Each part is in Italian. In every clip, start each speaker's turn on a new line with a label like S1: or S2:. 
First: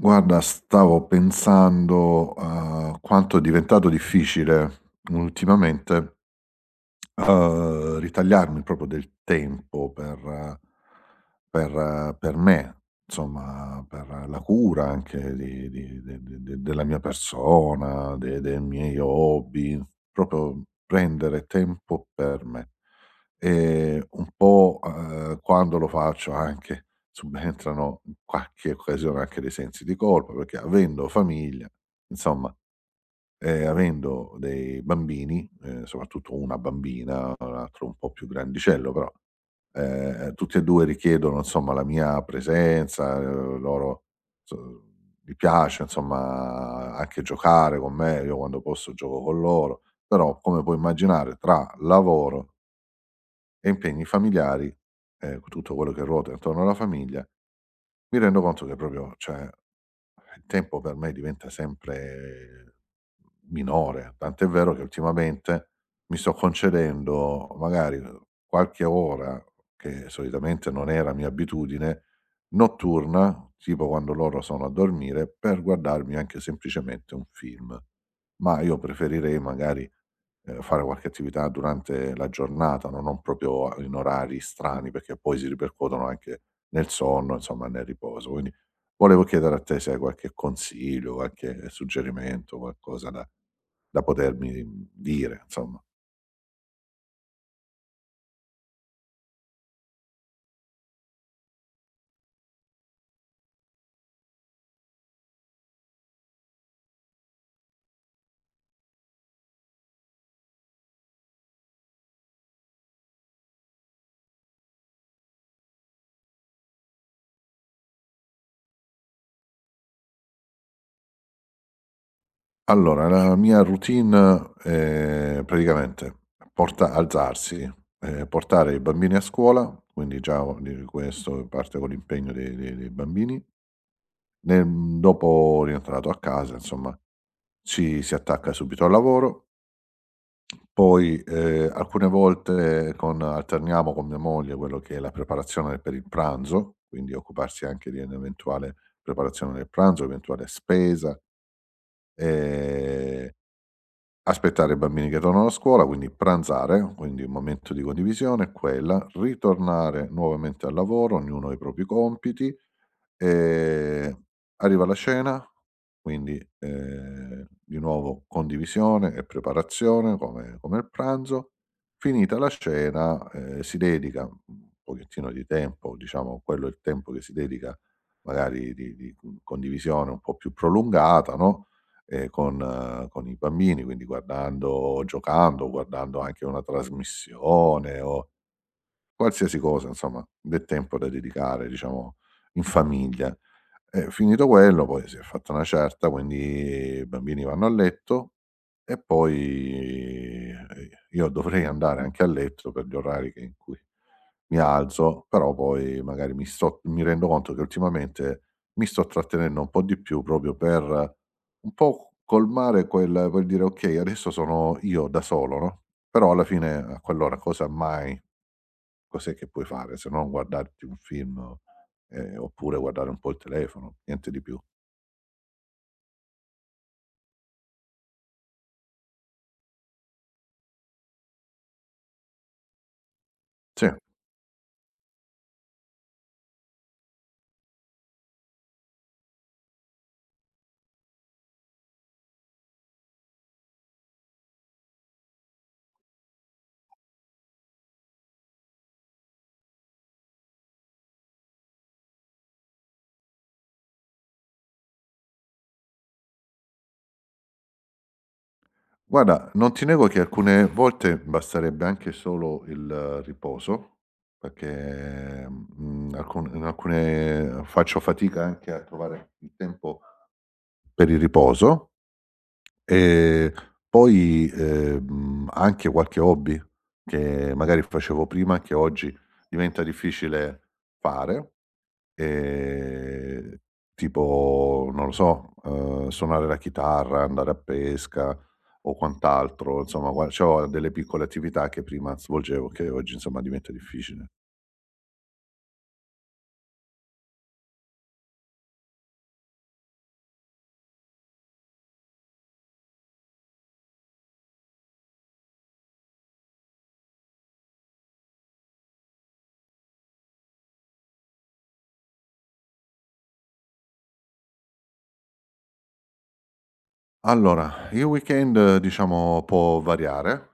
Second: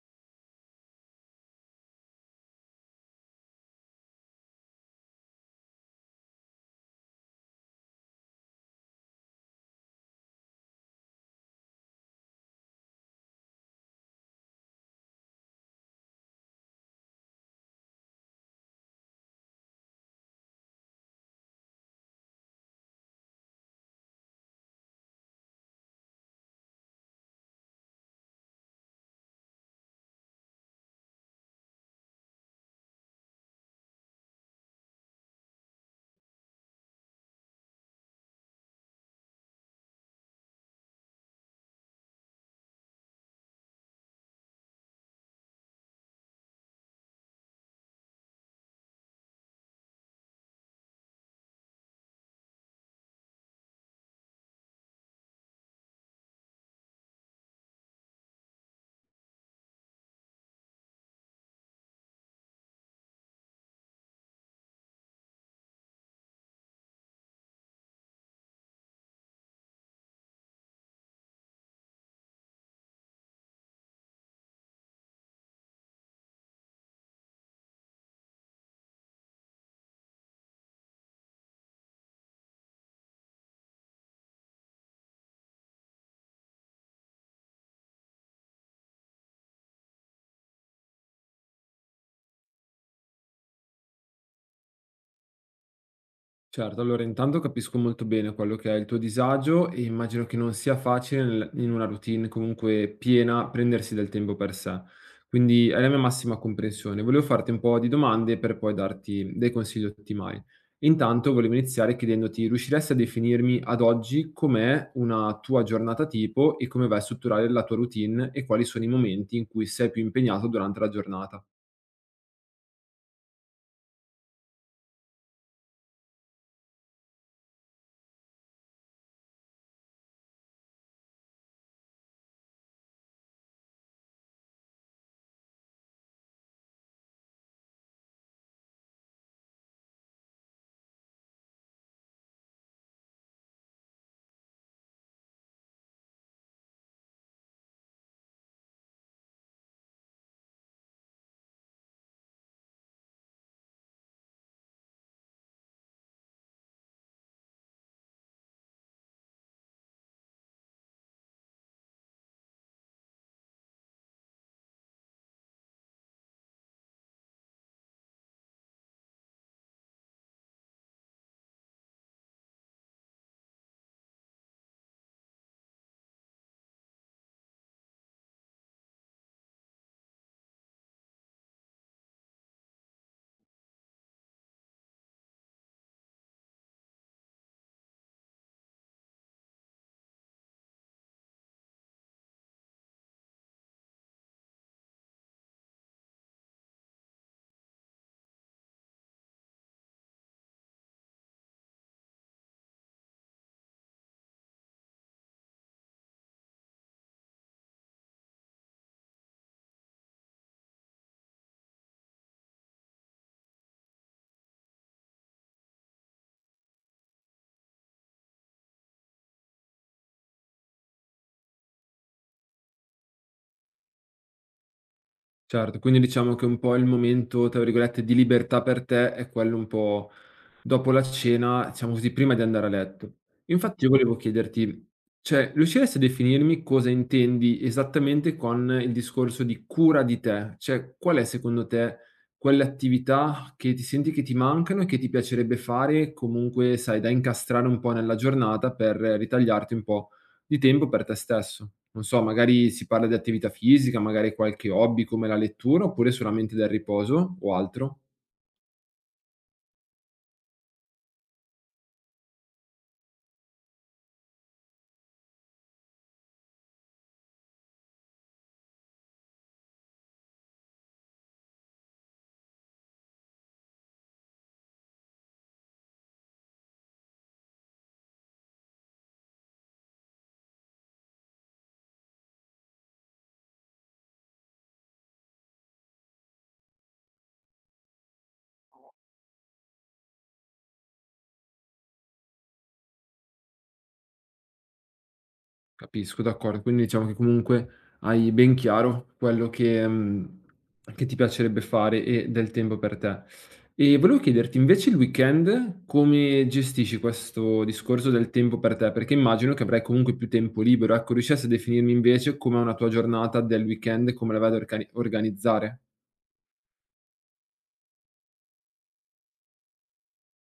S1: Guarda, stavo pensando a quanto è diventato difficile ultimamente, ritagliarmi proprio del tempo per me, insomma, per la cura anche di de de de della mia persona, de dei miei hobby, proprio prendere tempo per me. Un po', quando lo faccio anche subentrano in qualche occasione anche dei sensi di colpa, perché avendo famiglia, insomma, avendo dei bambini, soprattutto una bambina, l'altro un po' più grandicello però, tutti e 2 richiedono insomma la mia presenza, loro so gli piace insomma anche giocare con me, io quando posso gioco con loro, però come puoi immaginare tra lavoro e impegni familiari, co tutto quello che ruota intorno alla famiglia, mi rendo conto che proprio cioè, il tempo per me diventa sempre minore, tant'è vero che ultimamente mi sto concedendo magari qualche ora, che solitamente non era mia abitudine, notturna, tipo quando loro sono a dormire, per guardarmi anche semplicemente un film. Ma io preferirei magari fare qualche attività durante la giornata, no, non proprio a in orari strani, perché poi si ripercuotono anche nel sonno, insomma, nel riposo. Quindi volevo chiedere a te se hai qualche consiglio, qualche suggerimento, qualcosa da potermi dire, insomma.
S2: Certo, allora intanto capisco molto bene quello che è il tuo disagio e immagino che non sia facile in una routine comunque piena prendersi del tempo per sé. Quindi è la mia massima comprensione. Volevo farti un po' di domande per poi darti dei consigli ottimali. Intanto volevo iniziare chiedendoti, riusciresti a definirmi ad oggi com'è una tua giornata tipo e come vai a strutturare la tua routine e quali sono i momenti in cui sei più impegnato durante la giornata?
S1: Allora, la mia routine, praticamente porta alzarsi, portare i bambini a scuola, quindi già o di questo parte con l'impegno dei bambini. Dopo rientrato a casa insomma, ci si attacca subito al lavoro, poi, alcune volte con alterniamo con mia moglie quello che è la preparazione per il pranzo, quindi occuparsi anche di un'eventuale preparazione del pranzo, eventuale spesa, ehm, aspettare i bambini che tornano a scuola, quindi pranzare, quindi un momento di condivisione è quella, ritornare nuovamente al lavoro, ognuno ha i propri compiti. Ehm, Arriva la cena, quindi, di nuovo condivisione e preparazione come il pranzo. Finita la cena, si dedica un pochettino di tempo, diciamo quello è il tempo che si dedica magari di condivisione un po' più prolungata, no, con i bambini, quindi guardando giocando, guardando anche una trasmissione o qualsiasi cosa insomma, del tempo da dedicare diciamo in famiglia. E finito quello poi si è fatta una certa, quindi i bambini vanno a letto e poi, io dovrei andare anche a letto per gli orari che in cui mi alzo, però poi magari mi rendo conto che ultimamente mi sto trattenendo un po' di più proprio per un po' colmare quel dire: "Okay, adesso sono io da solo", no, però alla fine a quell'ora cosa mai cos'è che puoi fare se non guardarti un film, oppure guardare un po' il telefono, niente di più.
S2: Certo, quindi diciamo che un po' il momento, tra virgolette, "di libertà" per te è quello un po' dopo la cena, diciamo così, prima di andare a letto. Infatti
S1: Sì,
S2: io volevo chiederti cioè, riusciresti a definirmi cosa intendi esattamente con il discorso di cura di te? Cioè, qual è secondo te quelle attività che ti senti che ti mancano e che ti piacerebbe fare comunque, sai, da incastrare un po' nella giornata per ritagliarti un po' di tempo per te stesso? Non so, magari si parla di attività fisica, magari qualche hobby come la lettura, oppure solamente del riposo o altro?
S1: guarda, non ti nego che alcune volte basterebbe anche solo il riposo, perché, mhmm, alcune faccio fatica anche a trovare il tempo per il riposo e poi, anche qualche hobby che magari facevo prima, che oggi diventa difficile fare. Ehm, tipo, non lo so, suonare la chitarra, andare a pesca o quant'altro, insomma gua c'ho delle piccole attività che prima svolgevo, che oggi insomma diventa difficile.
S2: Capisco, d'accordo. Quindi diciamo che comunque hai ben chiaro quello che, che ti piacerebbe fare e del tempo per te. E volevo chiederti invece il weekend come gestisci questo discorso del tempo per te? Perché immagino che avrai comunque più tempo libero, ecco, riusciresti a definirmi invece com'è una tua giornata del weekend, come la vai ad organizzare?
S1: Allora, il weekend diciamo può variare.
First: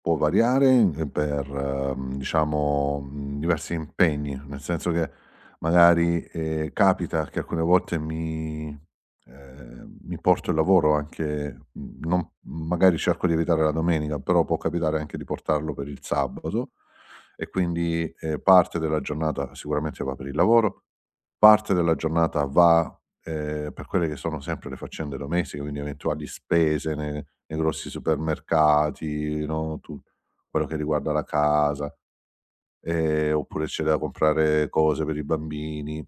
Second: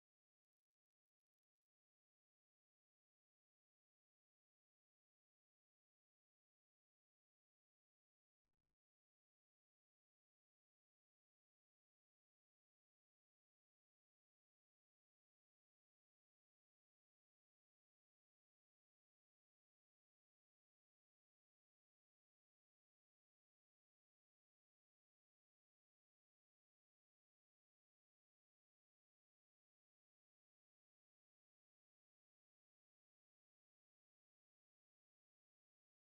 S1: Può variare, ehm, per, diciamo, mhmm, diversi impegni, nel senso che magari, capita che alcune volte mi porto il lavoro anche mhmm, non magari cerco di evitare la domenica, però può capitare anche di portarlo per il sabato e quindi, parte della giornata sicuramente va per il lavoro, parte della giornata va per quelle che sono sempre le faccende domestiche, quindi eventuali spese ne nei grossi supermercati, no, tu quello che riguarda la casa, oppure c'è da comprare cose per i bambini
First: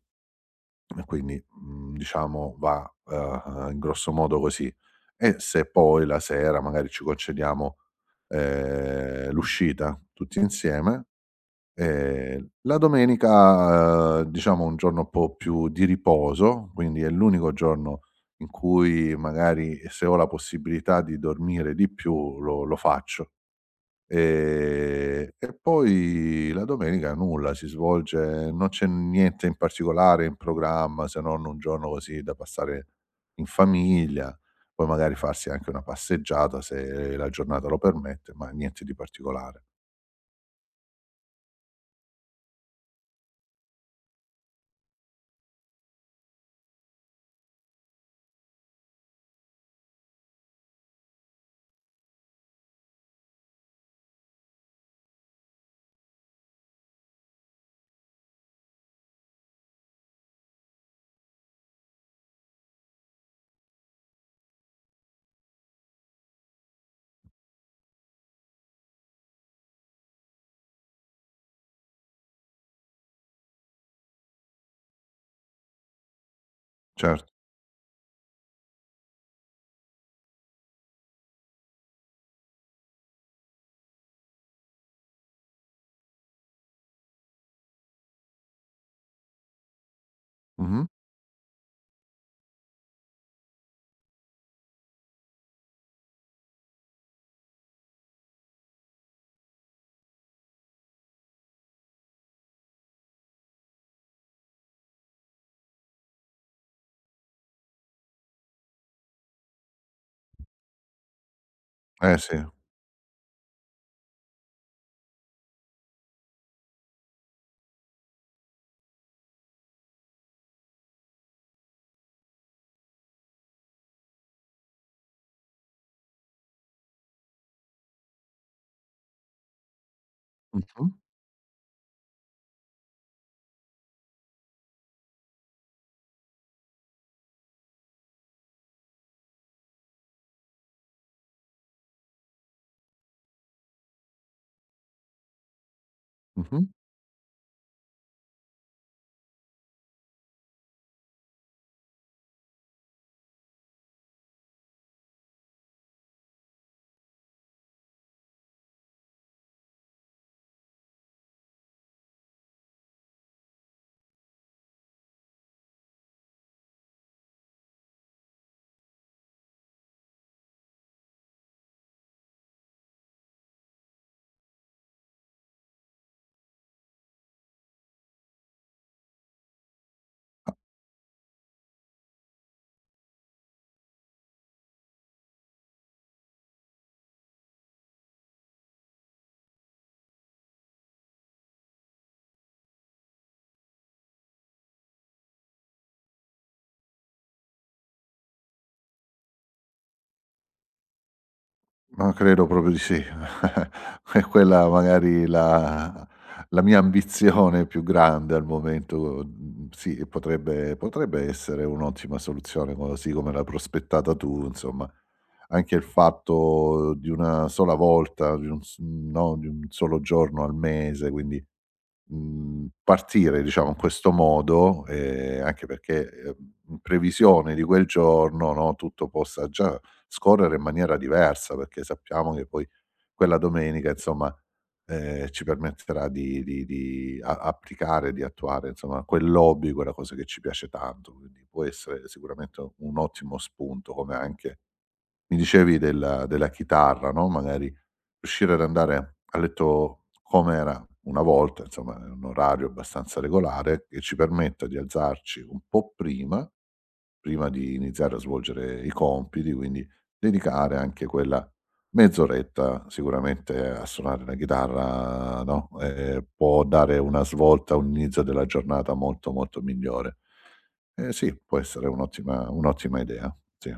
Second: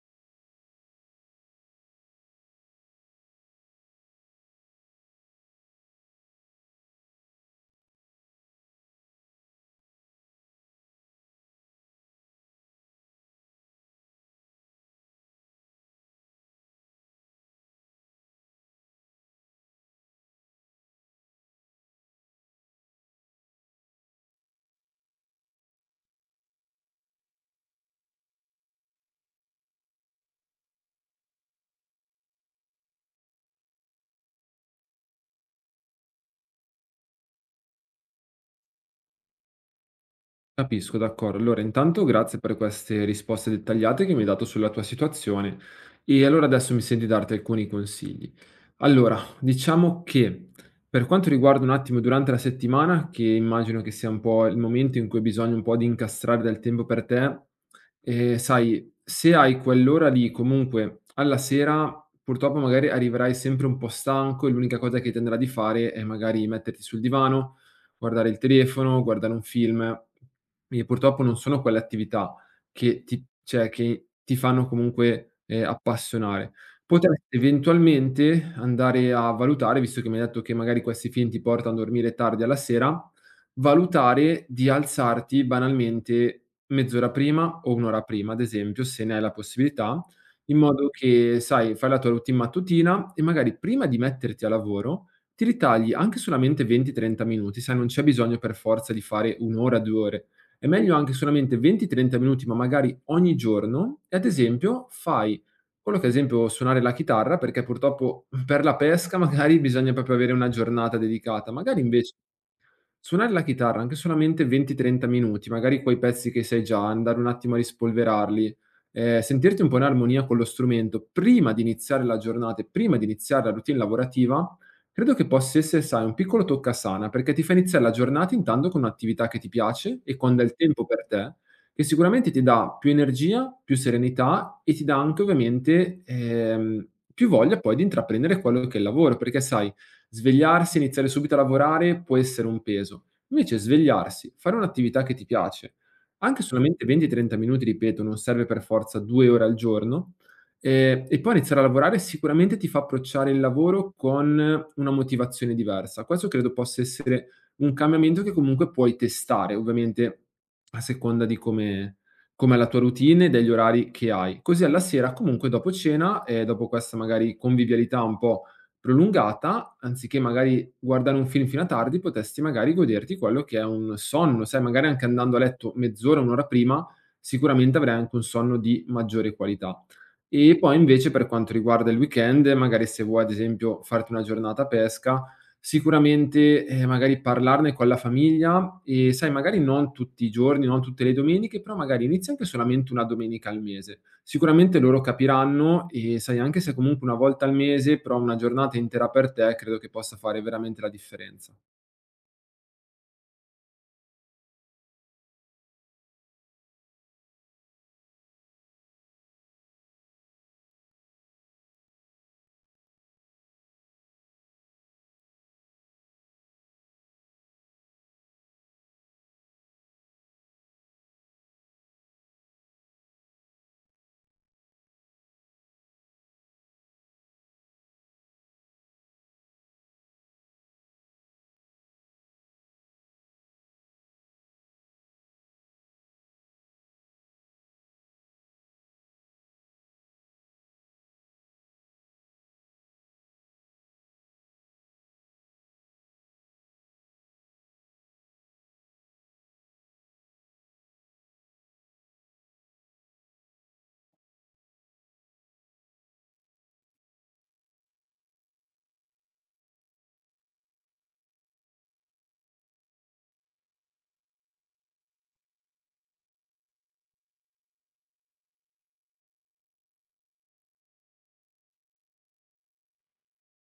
S1: e quindi, mhmm, diciamo va, in grosso modo così. E se poi la sera magari ci concediamo, l'uscita tutti insieme. La domenica, diciamo un giorno un po' più di riposo, quindi è l'unico giorno in cui magari se ho la possibilità di dormire di più lo faccio. E poi la domenica nulla, si svolge non c'è niente in particolare in programma, se non un giorno così da passare in famiglia, poi magari farsi anche una passeggiata se la giornata lo permette, ma niente di particolare.
S2: Capisco, d'accordo. Allora intanto grazie per queste risposte dettagliate che mi hai dato sulla tua situazione. E allora adesso mi sento di darti alcuni consigli. Allora, diciamo che per quanto riguarda un attimo durante la settimana, che immagino che sia un po' il momento in cui hai bisogno un po' di incastrare del tempo per te, sai, se hai quell'ora lì comunque alla sera, purtroppo magari arriverai sempre un po' stanco e l'unica cosa che ti andrà di fare è magari metterti sul divano, guardare il telefono, guardare un film. E purtroppo non sono quelle attività che ti cioè, che ti fanno comunque, appassionare.
S1: Certo.
S2: Potresti eventualmente andare a valutare, visto che mi hai detto che magari questi film ti portano a dormire tardi alla sera, valutare di alzarti banalmente mezz'ora prima o 1 ora prima, ad esempio, se ne hai la possibilità, in
S1: Mh-mh.
S2: modo che, sai, fai la tua routine mattutina e magari prima di metterti a lavoro ti ritagli anche solamente 20, 30 minuti, sai, non c'è bisogno per forza di fare 1 ora, 2 ore. È meglio anche solamente 20, 30 minuti, ma magari ogni giorno e ad esempio fai quello che ad esempio suonare la chitarra, perché purtroppo per la pesca magari bisogna proprio avere una giornata dedicata. Magari invece
S1: Eh sì.
S2: suonare la chitarra anche solamente 20, 30 minuti, magari quei pezzi che sai già, andare un attimo a rispolverarli, sentirti un po' in armonia con lo strumento prima di iniziare la giornata e prima di iniziare la routine lavorativa, credo che possa essere, sai, un piccolo toccasana, perché ti fa iniziare la giornata intanto con un'attività che ti piace e quando hai il tempo
S1: Mh-mh.
S2: per te, che sicuramente ti dà più energia, più serenità e ti dà anche ovviamente, più voglia poi di intraprendere quello che è il lavoro, perché sai svegliarsi e iniziare subito a lavorare può essere un peso. Invece svegliarsi, fare un'attività che ti piace, anche
S1: Mh-mh.
S2: solamente 20-30 minuti, ripeto, non serve per forza 2 ore al giorno, e poi iniziare a lavorare sicuramente ti fa approcciare il lavoro con una motivazione diversa. Questo credo possa essere un cambiamento che comunque puoi testare, ovviamente a seconda di come com'è la tua routine e degli orari che hai. Così alla sera comunque dopo cena e dopo questa magari convivialità un po' prolungata, anziché magari guardare un film fino a tardi, potesti magari goderti quello che è un sonno, sai, magari anche andando a letto mezz'ora, 1 ora prima, sicuramente avrai anche un sonno di maggiore qualità. E poi invece per quanto riguarda il weekend, magari se vuoi ad esempio farti una giornata a pesca, sicuramente, magari parlarne con la famiglia e sai, magari non tutti i giorni, non tutte le domeniche, però magari inizia anche solamente 1 domenica al mese. Sicuramente loro capiranno e sai anche se comunque 1 volta al mese, però 1 giornata intera per te credo che possa fare veramente la differenza.
S1: Ma credo proprio di sì. È quella magari la mia ambizione più grande al momento, mhmm, sì e potrebbe essere un'ottima soluzione così come l'hai prospettata tu, insomma. Anche il fatto di una sola volta, di un s no, di un solo giorno al mese, quindi mhmm, partire diciamo in questo modo, anche perché, in previsione di quel giorno, no, tutto possa già scorrere in maniera diversa, perché sappiamo che poi quella domenica insomma, ci permetterà di a applicare, di attuare insomma quell'hobby, quella cosa che ci piace tanto, quindi può essere sicuramente un ottimo spunto, come anche mi dicevi della chitarra, no, magari riuscire ad andare a letto com'era una volta, insomma in un orario abbastanza regolare, che ci permetta di alzarci un po' prima, prima di iniziare a svolgere i compiti, quindi dedicare anche quella mezz'oretta sicuramente a suonare la chitarra, no, può dare una svolta, un inizio della giornata molto, molto migliore. Eh sì, può essere un'ottima idea, sì.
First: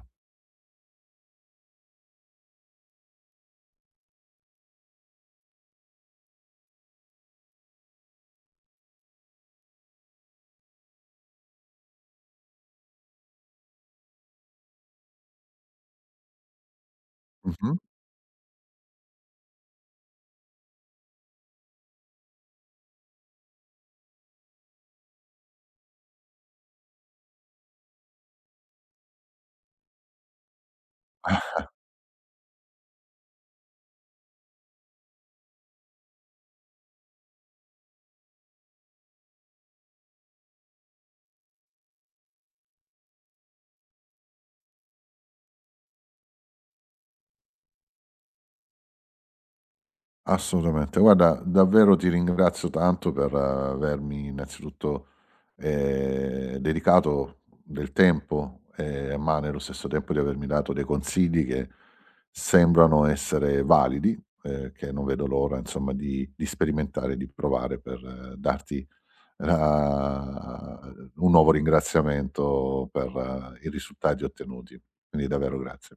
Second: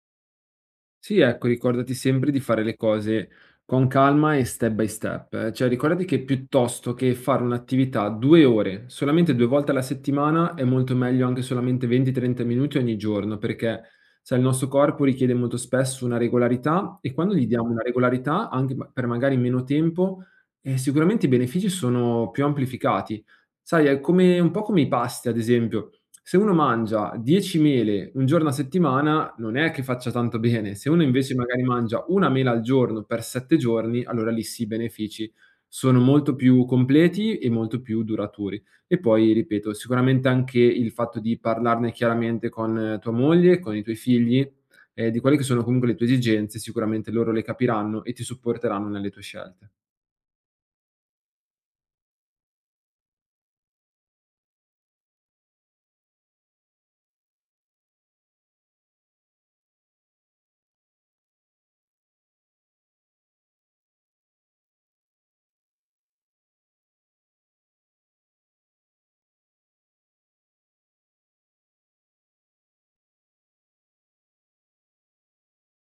S2: Sì, ecco, ricordati sempre di fare le cose con calma e step by step. Eh. Cioè ricordati che piuttosto che fare un'attività 2 ore, solamente 2 volte alla settimana, è molto meglio anche solamente 20, 30 minuti ogni giorno, perché sai il nostro corpo richiede molto spesso una regolarità e quando gli diamo
S1: Mh-mh.
S2: una regolarità, anche ma per magari meno tempo, sicuramente i benefici sono più amplificati. Sai, è come un po' come i pasti, ad esempio. Se uno mangia 10 mele un giorno a settimana, non è che faccia tanto bene. Se uno invece magari mangia 1 mela al giorno per 7 giorni, allora lì sì, i benefici sono molto più completi e molto più duraturi. E poi, ripeto, sicuramente anche il fatto di parlarne chiaramente con tua moglie, con i tuoi figli, di quelle che sono comunque le tue esigenze, sicuramente loro le capiranno e ti supporteranno nelle tue scelte.
S1: Assolutamente. Guarda, davvero ti ringrazio tanto per avermi innanzitutto, dedicato del tempo, ma nello stesso tempo di avermi dato dei consigli che sembrano essere validi, che non vedo l'ora insomma di sperimentare, di provare per darti la un nuovo ringraziamento per i risultati ottenuti. Quindi davvero grazie.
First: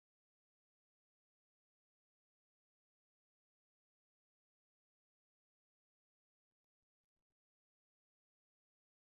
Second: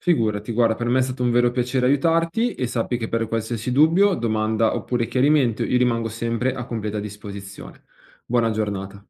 S2: Figurati, guarda, per me è stato un vero piacere aiutarti e sappi che per qualsiasi dubbio, domanda oppure chiarimento, io rimango sempre a completa disposizione. Buona giornata.